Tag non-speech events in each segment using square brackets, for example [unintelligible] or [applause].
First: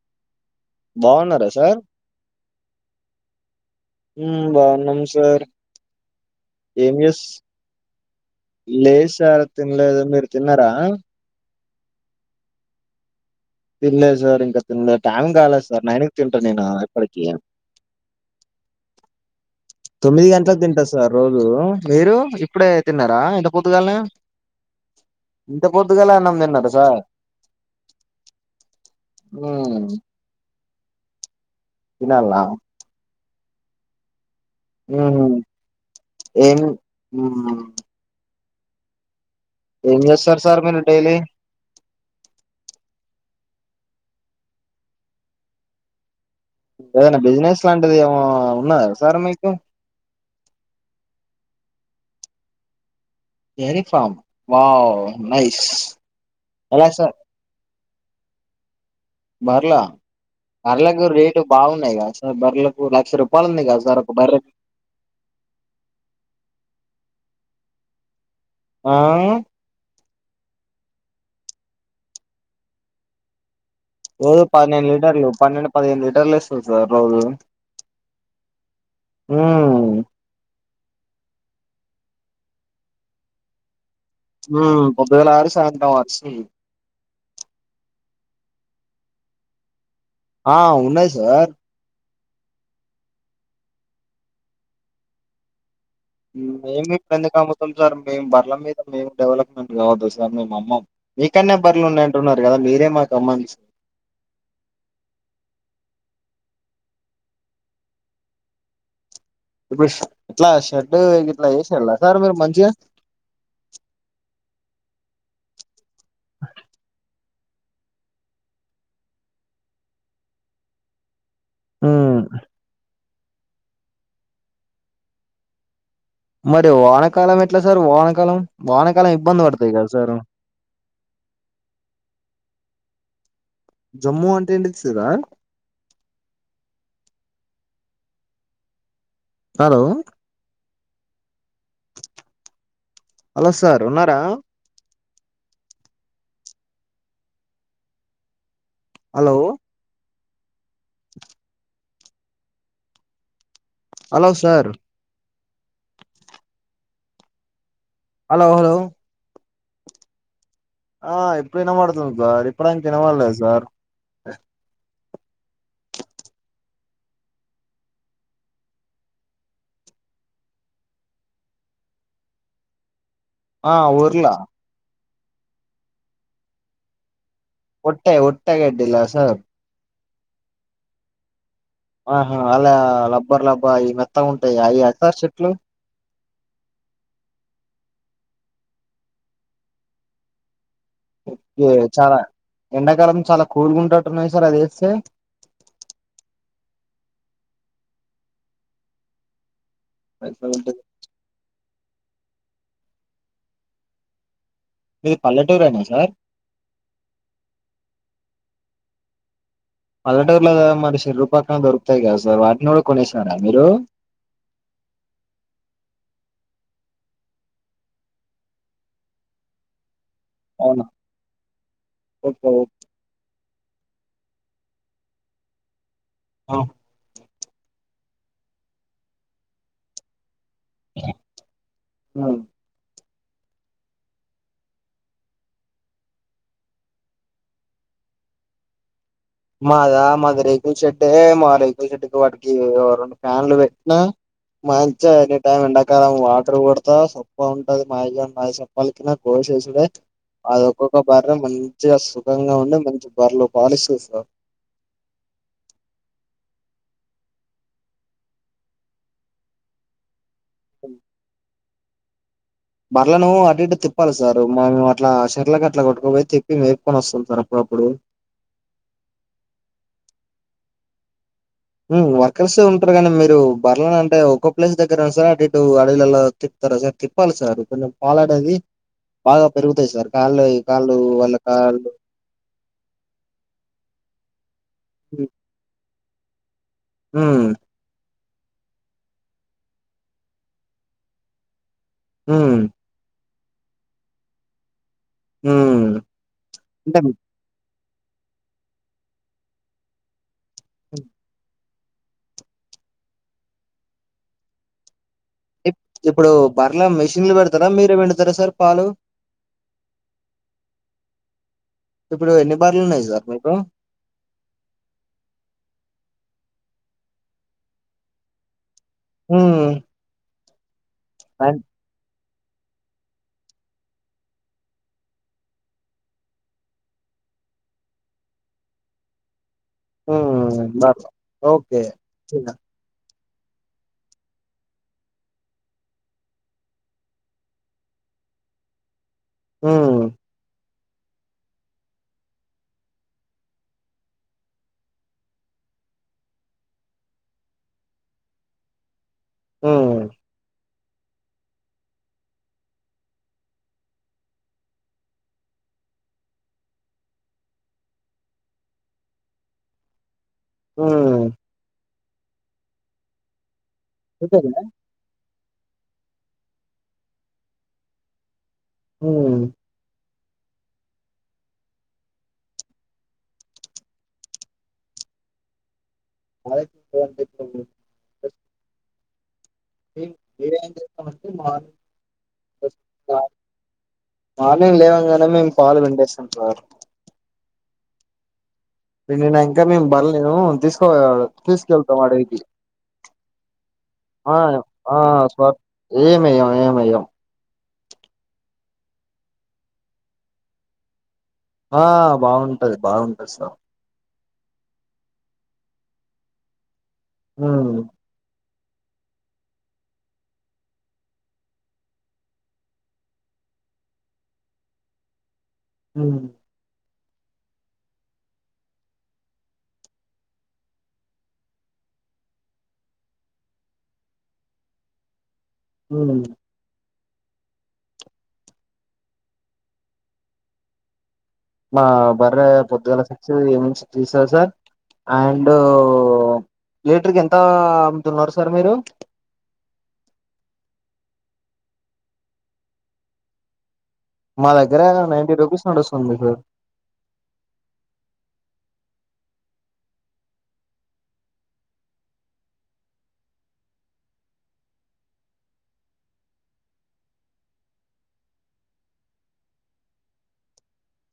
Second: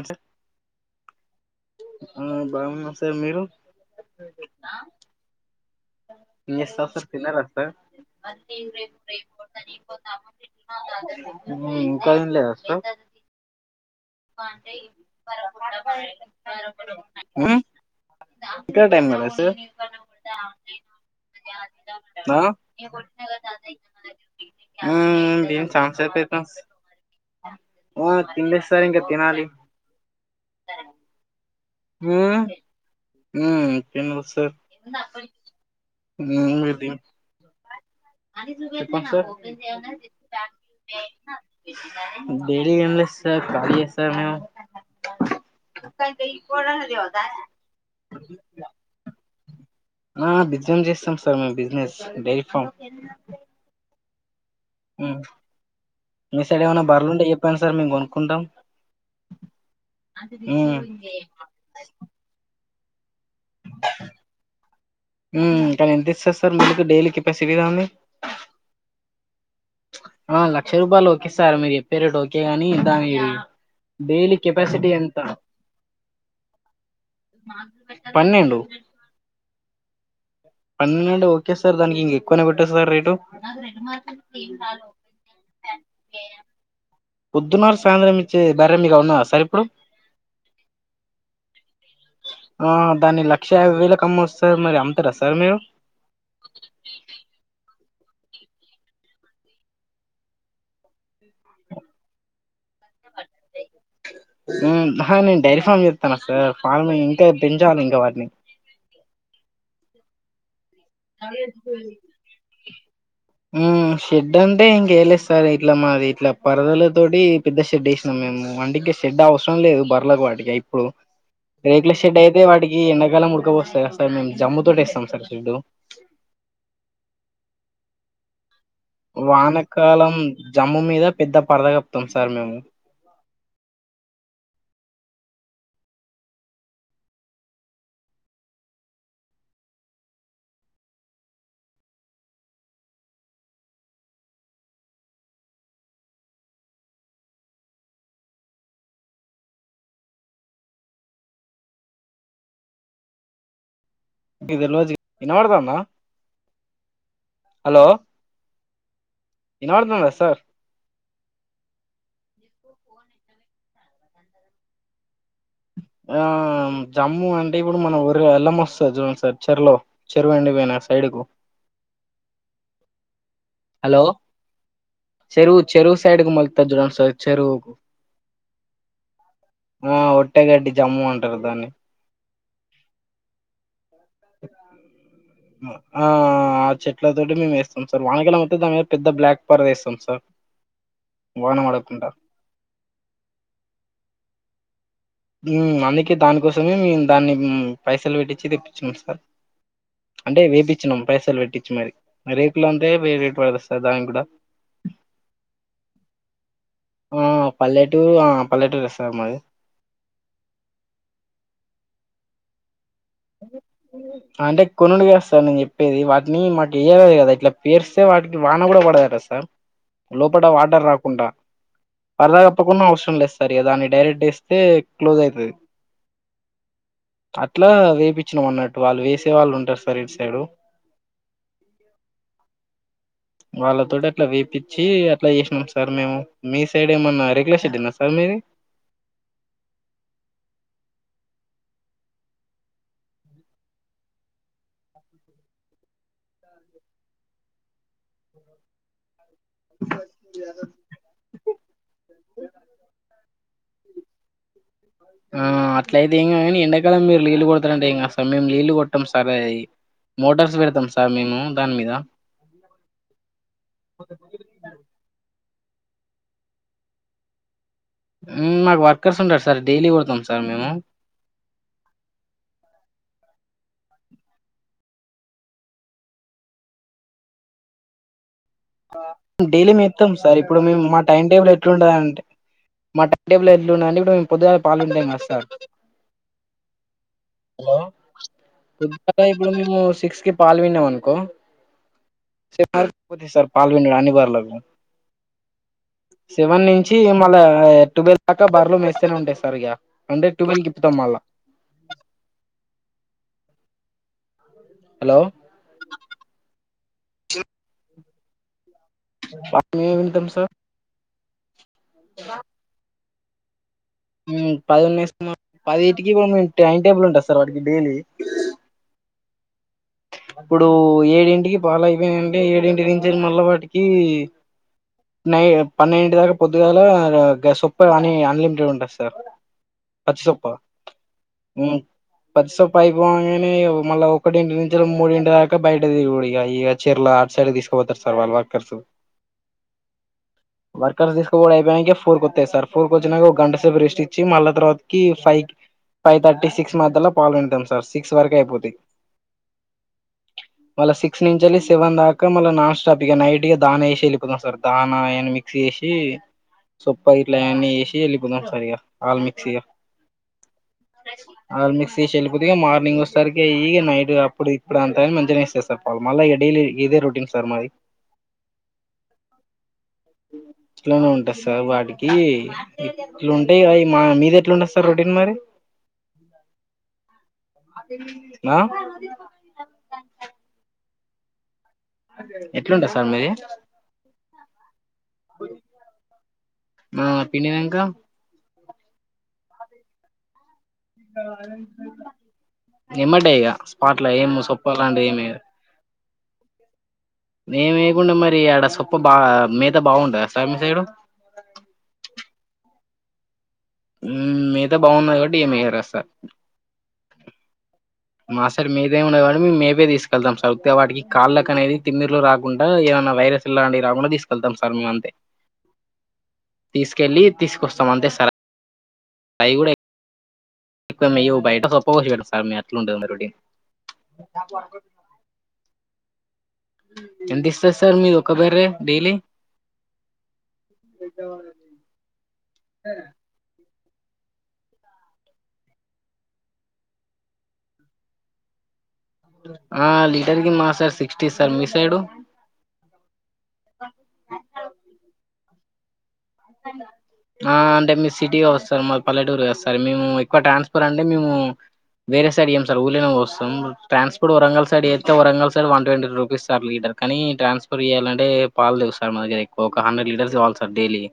ఏ sir బాగున్నారా sir బాగున్నా sir మీరు ఉ బాగున్నాం సార్ ఎన్ చేస్తారు ఏం సార్ చేస్ తిన్నారా సార్ లేదు సార్ తినలేదు. మీరు తిన్నారా? ఇంకా తినలేదా సార్ తినలేదు సార్ ఇంకా హు తినలేదు. టైం కాలేదు సార్. తింటా నేను ఎప్పటికి. ఇంక టైం కాలేదా సార్ తొమ్మిది గంటలకు తింటారు సార్ రోజు మీరు ఆ ఇప్పుడే తిన్నారా ఇంత పొద్దుగాలనే ఉమ్ ఇంత తిని చానా సేపు పొద్దుగాలనే అన్నం అయితాంది తిన్నారా సార్ ఆ తినలేదు సార్ ఇంకా తినాలి హ్మ్. తినాల్నా హా తినల్ సార్ ఏం చెప్పండి సార్ ఏం చేస్తారు సార్ మీరు డైలీ? డేలీ ఎం లే స్ సార్ ఖాళీ ఏ సార్, మేము ఏదనా బిజినెస్ లాంటిది ఏమో ఉన్నద సార్ మీకు బిజెస్ dairy form [inaudible] డేరి farm wow nice మీ సైడ్ ఏమైనా ఎలాస బర్రలు ఉంటే చెప్పండి సార్ మేము కొనుకుంటాం బర్ల బర్లకు రేట్ బాగున్నాయి సార్ బర్లకు లక్ష రు పాలుంది కా సార్ ఒక బర్రేకు డెలీ కెపాసిటీ ఎలా ఉంది ఆ ఆ లక్ష రూపాయలు ఒకె సార్ మీరు చెప్పేరేట్ ఒకే గాని దాని డైలీ రోజు కెపాసిటీ పన్నెండు ఎంత లీటర్లు పన్నెండు పదిహేను లీటర్లు ఇస్తా సార్ రోజు పన్నెండు ఉమ్ పన్నెండు అండి ఓకే సార్ దానికి ఇంక ఎక్కువనే పెట్టచు సార్ రేటు ఉమ్ పొద్దుగాల ఆరు సాయంత్రం ఆరు ఇస్తుంది పుద్దునార్ సాయంత్రం చే బర్రె మీకాడ ఉన్నాదా సార్ ఇప్పుడు ఆ ఉన్నాయి సార్ ఆ దాన్ని లక్ష యాభై వేలకు అమ్మ వస్త సార్ మరి అమ్ముతారా సార్ మీరు ఏమి ఇప్పుడుందు కాముతం సార్ మేము బర్ల మీద మేము డెవలప్మెంట్ కావద్దు సార్ మే అమ్మ మీకనే బర్లు ఉన్నాయి అంటున్నారు కదా మీ ఆహా నేను డైరి ఫార్మ్ చెతానా సార్ పళమ ఇంకా పెంచాలి ఇంకా వాటిని ఇప్పుడు ఎట్లా షర్ట్ షెడ్ అంటే ఇంకేలిస్త సరే ఇట్లా మాది ఇట్ల పరదల తోటి పెద్ద షెడ్ వేసినాం మేము అండీకే షెడ్ అవసరం లేదు బర్ల కు వాటిక ఇప్పుడు రేక్ల ఉమ్ షెడ్ అయితే వాటికి ఎన్ కాలం ముడకపోస్తది కదా సార్ మేము జమ్ముతోటేస్తం సార్ షేడ్డు మరి వానకాలం ఎట్లా సార్ ఓనకాలం వానకాలం జమ్ము మీద పెద్ద పరద కప్తాం సార్ మేము సి రా హలో హలో సార్ ఉన్నారా హలో హలో సార్ వినపడుతందా హలో హలో హలో ఇనపడుతుందా సార్ ఆ ఇప్పుడు వినబడుతుంది సార్ ఇప్పడిదంక వినపడలేదు సార్ ఆ జమ్మూ అంటే ఇప్పుడు మనం ఒర వెల్లం వస్తుంది చూడండి సార్ చెరలో చెరువు వెండిపోయిన సైడ్కు ఆ ఊర్లా చెరువు చెరువు సైడ్ మల్త జుం స ఒట్టే ఒట్టగా అడ్డిలా సార్ అట్టే గడ్డి జమ్ము అంటారు దాన్ని ఆహా అలా లబ్బర్ లబ్బా అవి మెత్త ఉంటాయి అవి అ చె ఆ ఆ ఆ చెట్లతోటి మేము వేస్తాం సార్ వానకాలమైతే దాని మీద పెద్ద బ్లాక్ పర్ద్ వేస్తాం సార్ వాన కే పడకుండా చాలా ఎండాకాలం చాలా కూలుగా ఉంటుట్టున్నాయి సార్ అదే స మ్మ్ అందుకే దానికోసమే మేము దాన్ని పైసలు పెట్టించి తెప్పించిన సార్ అంటే వేపిచ్చినం పైసలు వెట్టిచ్చి మరి రేకులు అంతే వేరే రేట్ పడుదు సార్ దానికి కూడా మీది పల్లెటూరేనా సార్ ఆ పల్లెటూరు ఆ పల్లెటూరే సార్ మాది పల్లెటూర్లో మరి చెరువు పక్కన దొకుతయిద కదా సార్ వాటిని ఎవరు అంటే కొనుడుగా సర్ నేను చెప్పేది వాటిని మట్ తీయలేదు కదా ఇట్లా పేరుస్తే వాటికి వాన కూడా పడదటా సార్ లోపడ అవునా వాటర్ రాకుండా పరదా ఓకే ఓకే కప్పకుండా అవసరం లేద్ సర్ ఇగ దాన్ని డైరెక్ట్ వేస్తే క్లోజ్ అయితది అ అట్లా వేపించినం అన్నట్టు వాళ్ళు వేసే వాళ్ళుంటారు సర్ ఇటు సైడు [unintelligible] అవున్ వాళ్ళతోటి అట్లా వేపిచ్చి అట్లా చేసినాం సార్ మేము, మీ సైడ్ ఏమన్నా రెకులషెడ్ యేనా సార్ మీది. మాదా మాది రేకుల్ షెడ్డే మా రేకుల్ షెడ్డు కు వాటికి రెండు ఫ్యాన్లు పెట్టినా మంచిగా ఎనీ టైమ్ ఎండాకాలం వాటర్ కొడత సొప్ప ఉంటది, మావిగా మా సొప్పలికినా. కోశేషుడే అది ఒక్కొక్క బార్రెను మంచిగా సుఖంగా ఉండి మంచి బర్లు పాలిషూస్ ఆ అట్లయితే ఏంగానీ ఎండాకాలం మీరు నీళ్ళలు కొడతారంటే ఏంకాస మేము నీళ్లు కొట్టాం సరేది మోటార్స్ పెడతాం సార్ మేము దాని మీద మరలా నువ్వు అటు ఇటు తిప్పాలి సార్ మా మేము అట్లా ఆశ ఇట్లాకి అట్లా కొట్టుపోయి తప్పి మేర్కొ వస్తుంటారు అప్పుడప్పుడు మాకు వర్కర్స్ ఉంటడు సార్ డైలీ కొడతాం సార్ మేము వర్కర్స్ ఉంటారు కానీ మీరు బర్లే అంటే ఒక్కో ప్లేస్ దగ్గర ఉ సార్ అటుటు అడవిలలో తితారుా సార్ తిప్పాలి సార్ కొంచెం పాలడేది డైలీ మేము ఇస్తాం సార్ ఇప్పుడు మేము కాళ్ళు మా టైం వాళ్ళ టేబుల్ కాళ్ళు ఎట్లుండ అంటే మా టైం టేబుల్ ఎట్లుండే ఇప్పుడు మేము ఒకద పాలంటే మా సార్ హు ద్ ఇప్పుడు మేము సిక్స్ కి పాలు విన్నాం అనుకో హ్మ్. తెల్లారిపోది సార్ పాల్ వినుడుడే అన్ని బర్లకు హ్మ్. సెవెన్ నుంచి అంటే మళ్ళా టువెల్ దాకా బర్లు మెస్తనే ఉంటాయి సార్ ఇగ అంటే టువెల్కు ఇప్పుతాం మళ్ళ హలో ఇప్పుడు బర్ల మిషిన్లు పెడుతారా మీరే పిండుతారా సార్ పాలు మేమే పిండుతాం సార్ ఇప్పుడు ఎన్ని బర్లు ఉన్నాయి సార్ నికు ఉ పదిన్ను యేసిన పదిటికి ఇప్పు టైం టేబుల్ ఉంటది సార్ వాటికి డైలీ హు ఇప్పుడు ఏడింటికి పాలు అయిపేనై ఏడింటి నుంచి మళ్ళ వాటికి నై పన్నెంటి దాకా పొద్దుగాల సొప్ప అని అన్లిమిటెడ్ ఉంటది సార్ పచ్చసోప్పా హ్మ్. బర్రె. ఓకే. చిన్న పచ్చసోప్పా అయిపొంగనే లేవు మళ్ళా ఒకటింటి నుం చి రెండు మూడింటి దాకా బయట తిరుగుడే ఇగ ఇగ చర్ల అటు సైడ్ తీసుకుపోతారు సార్ వాళ్ళ వర్క్కర్స్ హు వర్కర్స్ తీసుక పోవుడు అయిపోయినాక ఫోర్ కొతాయి సార్ ఫోర్ కు వచ్చినాక ఒక గంట సేపు రెస్ట్ ఇచ్చి మళ్ళా తర్వాతకి ఫైవ్ కి ఫైవ్ థర్టీ సిక్స్ మధ్యలో పాల్ విండుతం సార్ సిక్స్ వరకు అయిపోతయి ఉ మళ్ళా సిక్స్ నుంచెలి సెవెన్ దాకా మళ్ళా నాన్ స్టాప్ ఇగ నైట్ ఇగ దాన ఏసి వెళ్ళిపోదాం సార్ దాన అయన్నీ మిక్స్ చేసి సొప్ప గిట్ల అయన్ని ఏసి వెళ్ళిపోదాం సార్ ఇగ ఆల్ మిక్స్ ఇగ హ్మ్. ఆల్ మిక్స్ తీసి ఏలిపోతిగా మార్నింగ్ వస్తరికి ఈగలు నైట్ కప్ ఇప్పుడు అంతేనా? ఇప్పుడు అంతైనా మంచిగాచేస్ చేస్తరు పాల్ మళ్ళ ఇగ డైలీ గిదే రొటీన్ సార్ మాది హు ఇట్లనే ఉంటంది సార్ వాటికి ఇట్లుంటాయి అవి మా మీది ఎట్లుంటంది సార్ రొటీన్ మరి మాది సేమ్ థింగ్ ఆ ఏం ఏం చేస్తామంటే మాను ఎట్లుంటది సార్ మీది మార్నింగ్ లేవంగానే మేము పాలు విండేస్తం సార్ ఆ పిండినంక పిండినంకా మేము బర్లేను తీసు పోదాం తీసుకెళ్తాం అడవికి ఎమ్మటే ఇగ స్పాట్ల ఏం ఆ సొప్ప ఆ లాంటిది ఏమి సర్ ఏమేయం ఏమెయ్యం ఏం ఏయకుండా మరి ఆడ సొప్ప బా మిత బాగుండ స్వామి సైడు ఆ బాగుంటది బాగుంటది సార్ ఉమ్ మిగతా బాగున్నా కాబట్టి ఏమిారుస్తారు ఉమ్ మాస్టార్ మీదేమండ కానీ మేము మేపే తీసుకెళ్తాం సార్ వే వాటికి కాళ్ళక అనేది తిన్నీరులు రాకుండా ఏమన్నా వైరస్ ఇలాంటివి రాకుండా తీసుకెళ్తాం సార్ అంతే ఆమ్ తీసుకెళ్ళి తీసుకొస్తాం అంతే సరే అయికూడా ఇ మె ఉబయిట సొప్ప పోషడ సార్ మట్లు ఉండ మడి ఉమ్ ఎంత ఇస్తంది సార్ మీరు ఒక బరే డైలీ మా బర్ర పొద్దుగాల సిక్స్ ఇవినింగ్ సిక్స్ చసారు సార్ అండ్ లీటర్ క ఎంత అ అమ్ముతున్నారు సార్ మీరు ఆ లీటర్ కి మా సార్ సిక్స్టీ సార్ మీ సైడు మా దగ్గర నైంటీ రూపీస్ నడుస్తుంది ఇప్పుడు ఆ అంటే మీ సిటీగా వస్తార్ మా పల్లెటూరుగాస్తార్ మేము ఎక్కువ ట్రాన్స్ఫర్ అంటే మేము వేరే సైడ్ ఇయము సార్ ఊర్ళ వస్తాం ట్రాన్స్ఫర్ వరంగల్ సైడ్ వస్తతే Warangal side one twenty rupees sir litre కానీ ట్రాన్స్ఫర్ చేయాలింటే పాలు దిగు సార్ మా దగ్గ ఎవ ఒక హండెడ్ లీటర్స్వాలి సార్ డైలీ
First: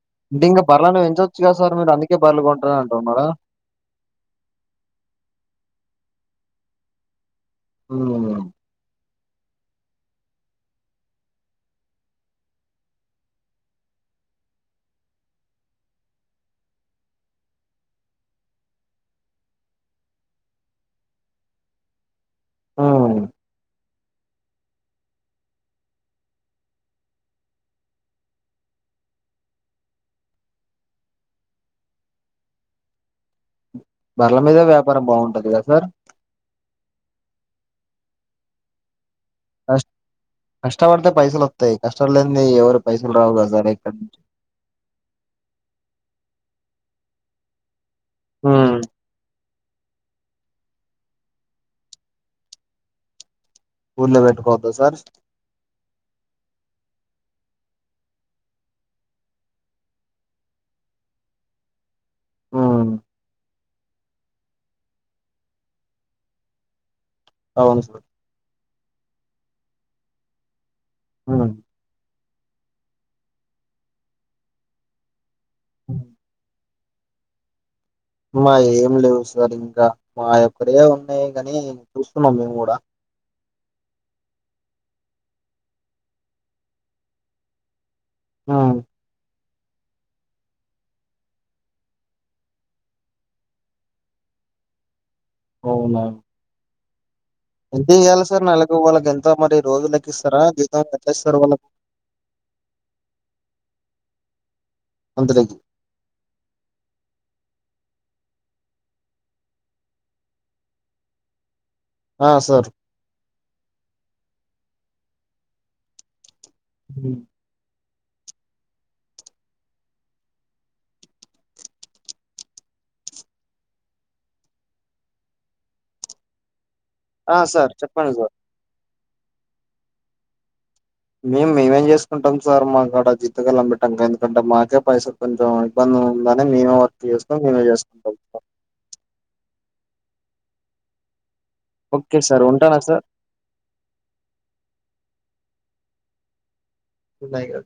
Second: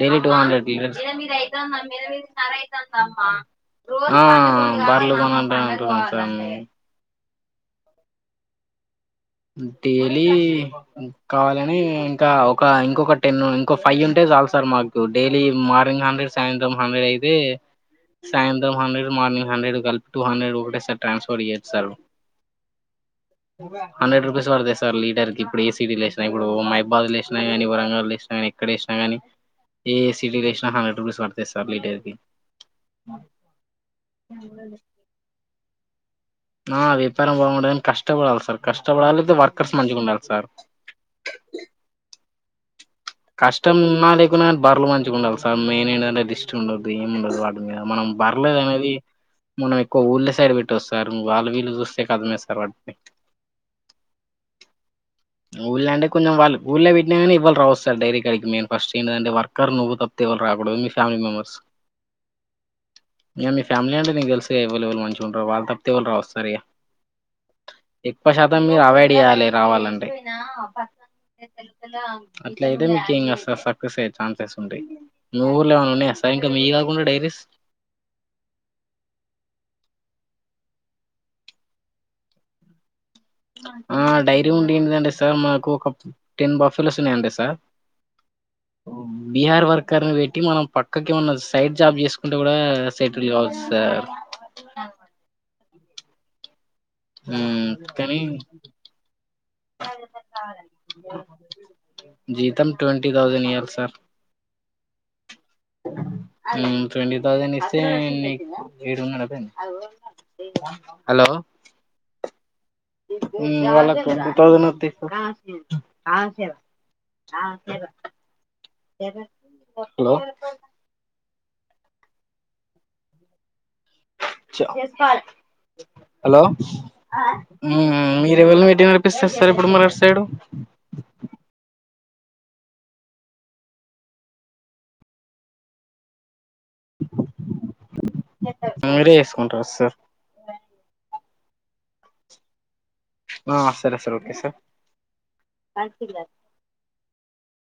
డెలీ అంటే ఇంకా టూహండ్రెడ్ లీటర్స్ బర్లను పెంచొచ్చు కదా సార్ మీరు అందుకే బర్లు సార్ కొంటారు అంటున్నారా ఆ బరెలు అమ్ డైలీ కావాలని ఇంకా ఒక ఇంకొక టెన్ ఇంకోొ ఫైవ్ ఉంటే చాలి సార్ మాకు డైలీ మార్నింగ్ హండ్రెడ్ సాయంత్రం హండ్రెడ్ అయితే సాయంత్రం హండ్రెడ్ మార్నింగ్ హండ్రెడ్ కలిపి టూ హండ్రెడ్ ఒకటే సార్ ట్రాన్స్ఫర్ ఇయ్యచ్చు సార్ మ్మ్ హండ్రెడ్ రూపీస్ పడతా సార్ లీటర్కి ఇప్పుడు ఏ సిటీలో వేసినా ఇప్పుడు మహైబాద్లో వేినా కానీ వరంగల్ లో వేసినా కాని ఎక్కడేసినా కానీ ఏ ఏ సిటీలో వేినా హండ్రెడ్ రూపీస్ పడతేయి సార్ లీటర్కి బరల మీద వ్యాపారం బాగుంటది కదా సార్ ఆ వ్యాపారం బాగుండదని కష్టపడాలి సార్ కష్టపడాలి లేకపోతే వర్కర్స్ కష్ట మంచిగా ఉండాలి సార్ కష్టపడుతే పైసలు వస్తాయి కష్టపడలే ఇవ్వరు కష్టం ఉన్నా లేకున్నా బర్రెలు మంచిగా ఉండాలి సార్ మెయిన్ ఏంటంటేది ఉన్న బియ్యం వాడుమ మనం ఉమ్, బర్లేదనేది మనం ఎక్కువ ఊళ్ళ సైడ్ పెట్టొస్త సార్ వాళ్ళు వీళ్ళు చూస్తే కథమే సార్ వాటిని ఊల్లో పెట్టుకోవద్దా సార్ ఊళ్ళ అంటె కొంచెం ఊళ్ళ విట్నా కానీ ఇవ్వళ రావచ్చ సార్ డైరీ కడికి మేన్ ఫస్ట్ ఏంటంటే వర్కర్ నువ్వు తప్పి ఇవ్వళ రాకూడదు మీ ఫ్యామిలీ మెంబర్స్ మ్మ్ ఇక మీ ఫ్యామిలీ అంటే నీక్ తెలుసా అవైలబుల్ మంచి ఉంటారు వాళ్ళ తప్పతే ఎవరు రారు వస్తారు అవును సార్ ఎక్కువ సాతం కూడా ఎవైడ్ ఇయాలె రావాలండి నా బ మ్మ్ ల అట్లయితే మీకింక సక్సెస్ అయ్యే ఛాన్సెస్ ఉంట నూ ఊర్లో ఉన్నా సాయింక మీగా ఫుల్ డైనిస్ మా ఏం లేవు సార్ ఇంకా మా ఒక్కరే ఉన్నాయి కాని చూస్తున్నాం మేము కూడా డైరీ ఉండిదండి సార్ మాకు ఒక టెన్ బాఫీలు వస్తున్నాయండి సార్ ఆ బీహార్ వర్కర్ ని పెట్టి మనం పక్కకి ఏమన్న సైడ్ జాబ్ చేసుకుంటే కూడా సెటిల్ కావచ్చు సార్ అవునా ఎంత కానీ ఇయ్యాలి సార్ నెలకు వాళ్ళకి ఎంత మరి రోజు లెక్కిస్తారా జీతం ఎట్లా ఇస్తారు వాళ్ళకి జీతం ట్వంటీ థౌసండ్ ఇయ్యాలి సార్ అందరికి ట్వ థౌజడ్ ఇస్త డు హలో ఆ సార్ వాళ్ళకు టూ థౌసండ్ హ్మ్. ఆ హలో హలో ఆ సార్ చెప్పండి సార్ మీర ఎవనా పెట్టిన చెపిస్తారు సార్ ఇప్పుడు మనెడు సైడు మేము మేమేం చేసుకుంటాం సార్, మాకు అడ జితుగాలు అంబటం ఎందుకంటే మాకే పైసలు కొంచెం ఇబ్బంది ఉంద మేమే వర్క్ చేస్తాం మేమే చేసుకుంటాం మీరే చేసుకుంటారు సార్ ఓకే సార్ ఉంటానా సార్ ఆ సరే సార్ ఓకే సార్ న్నా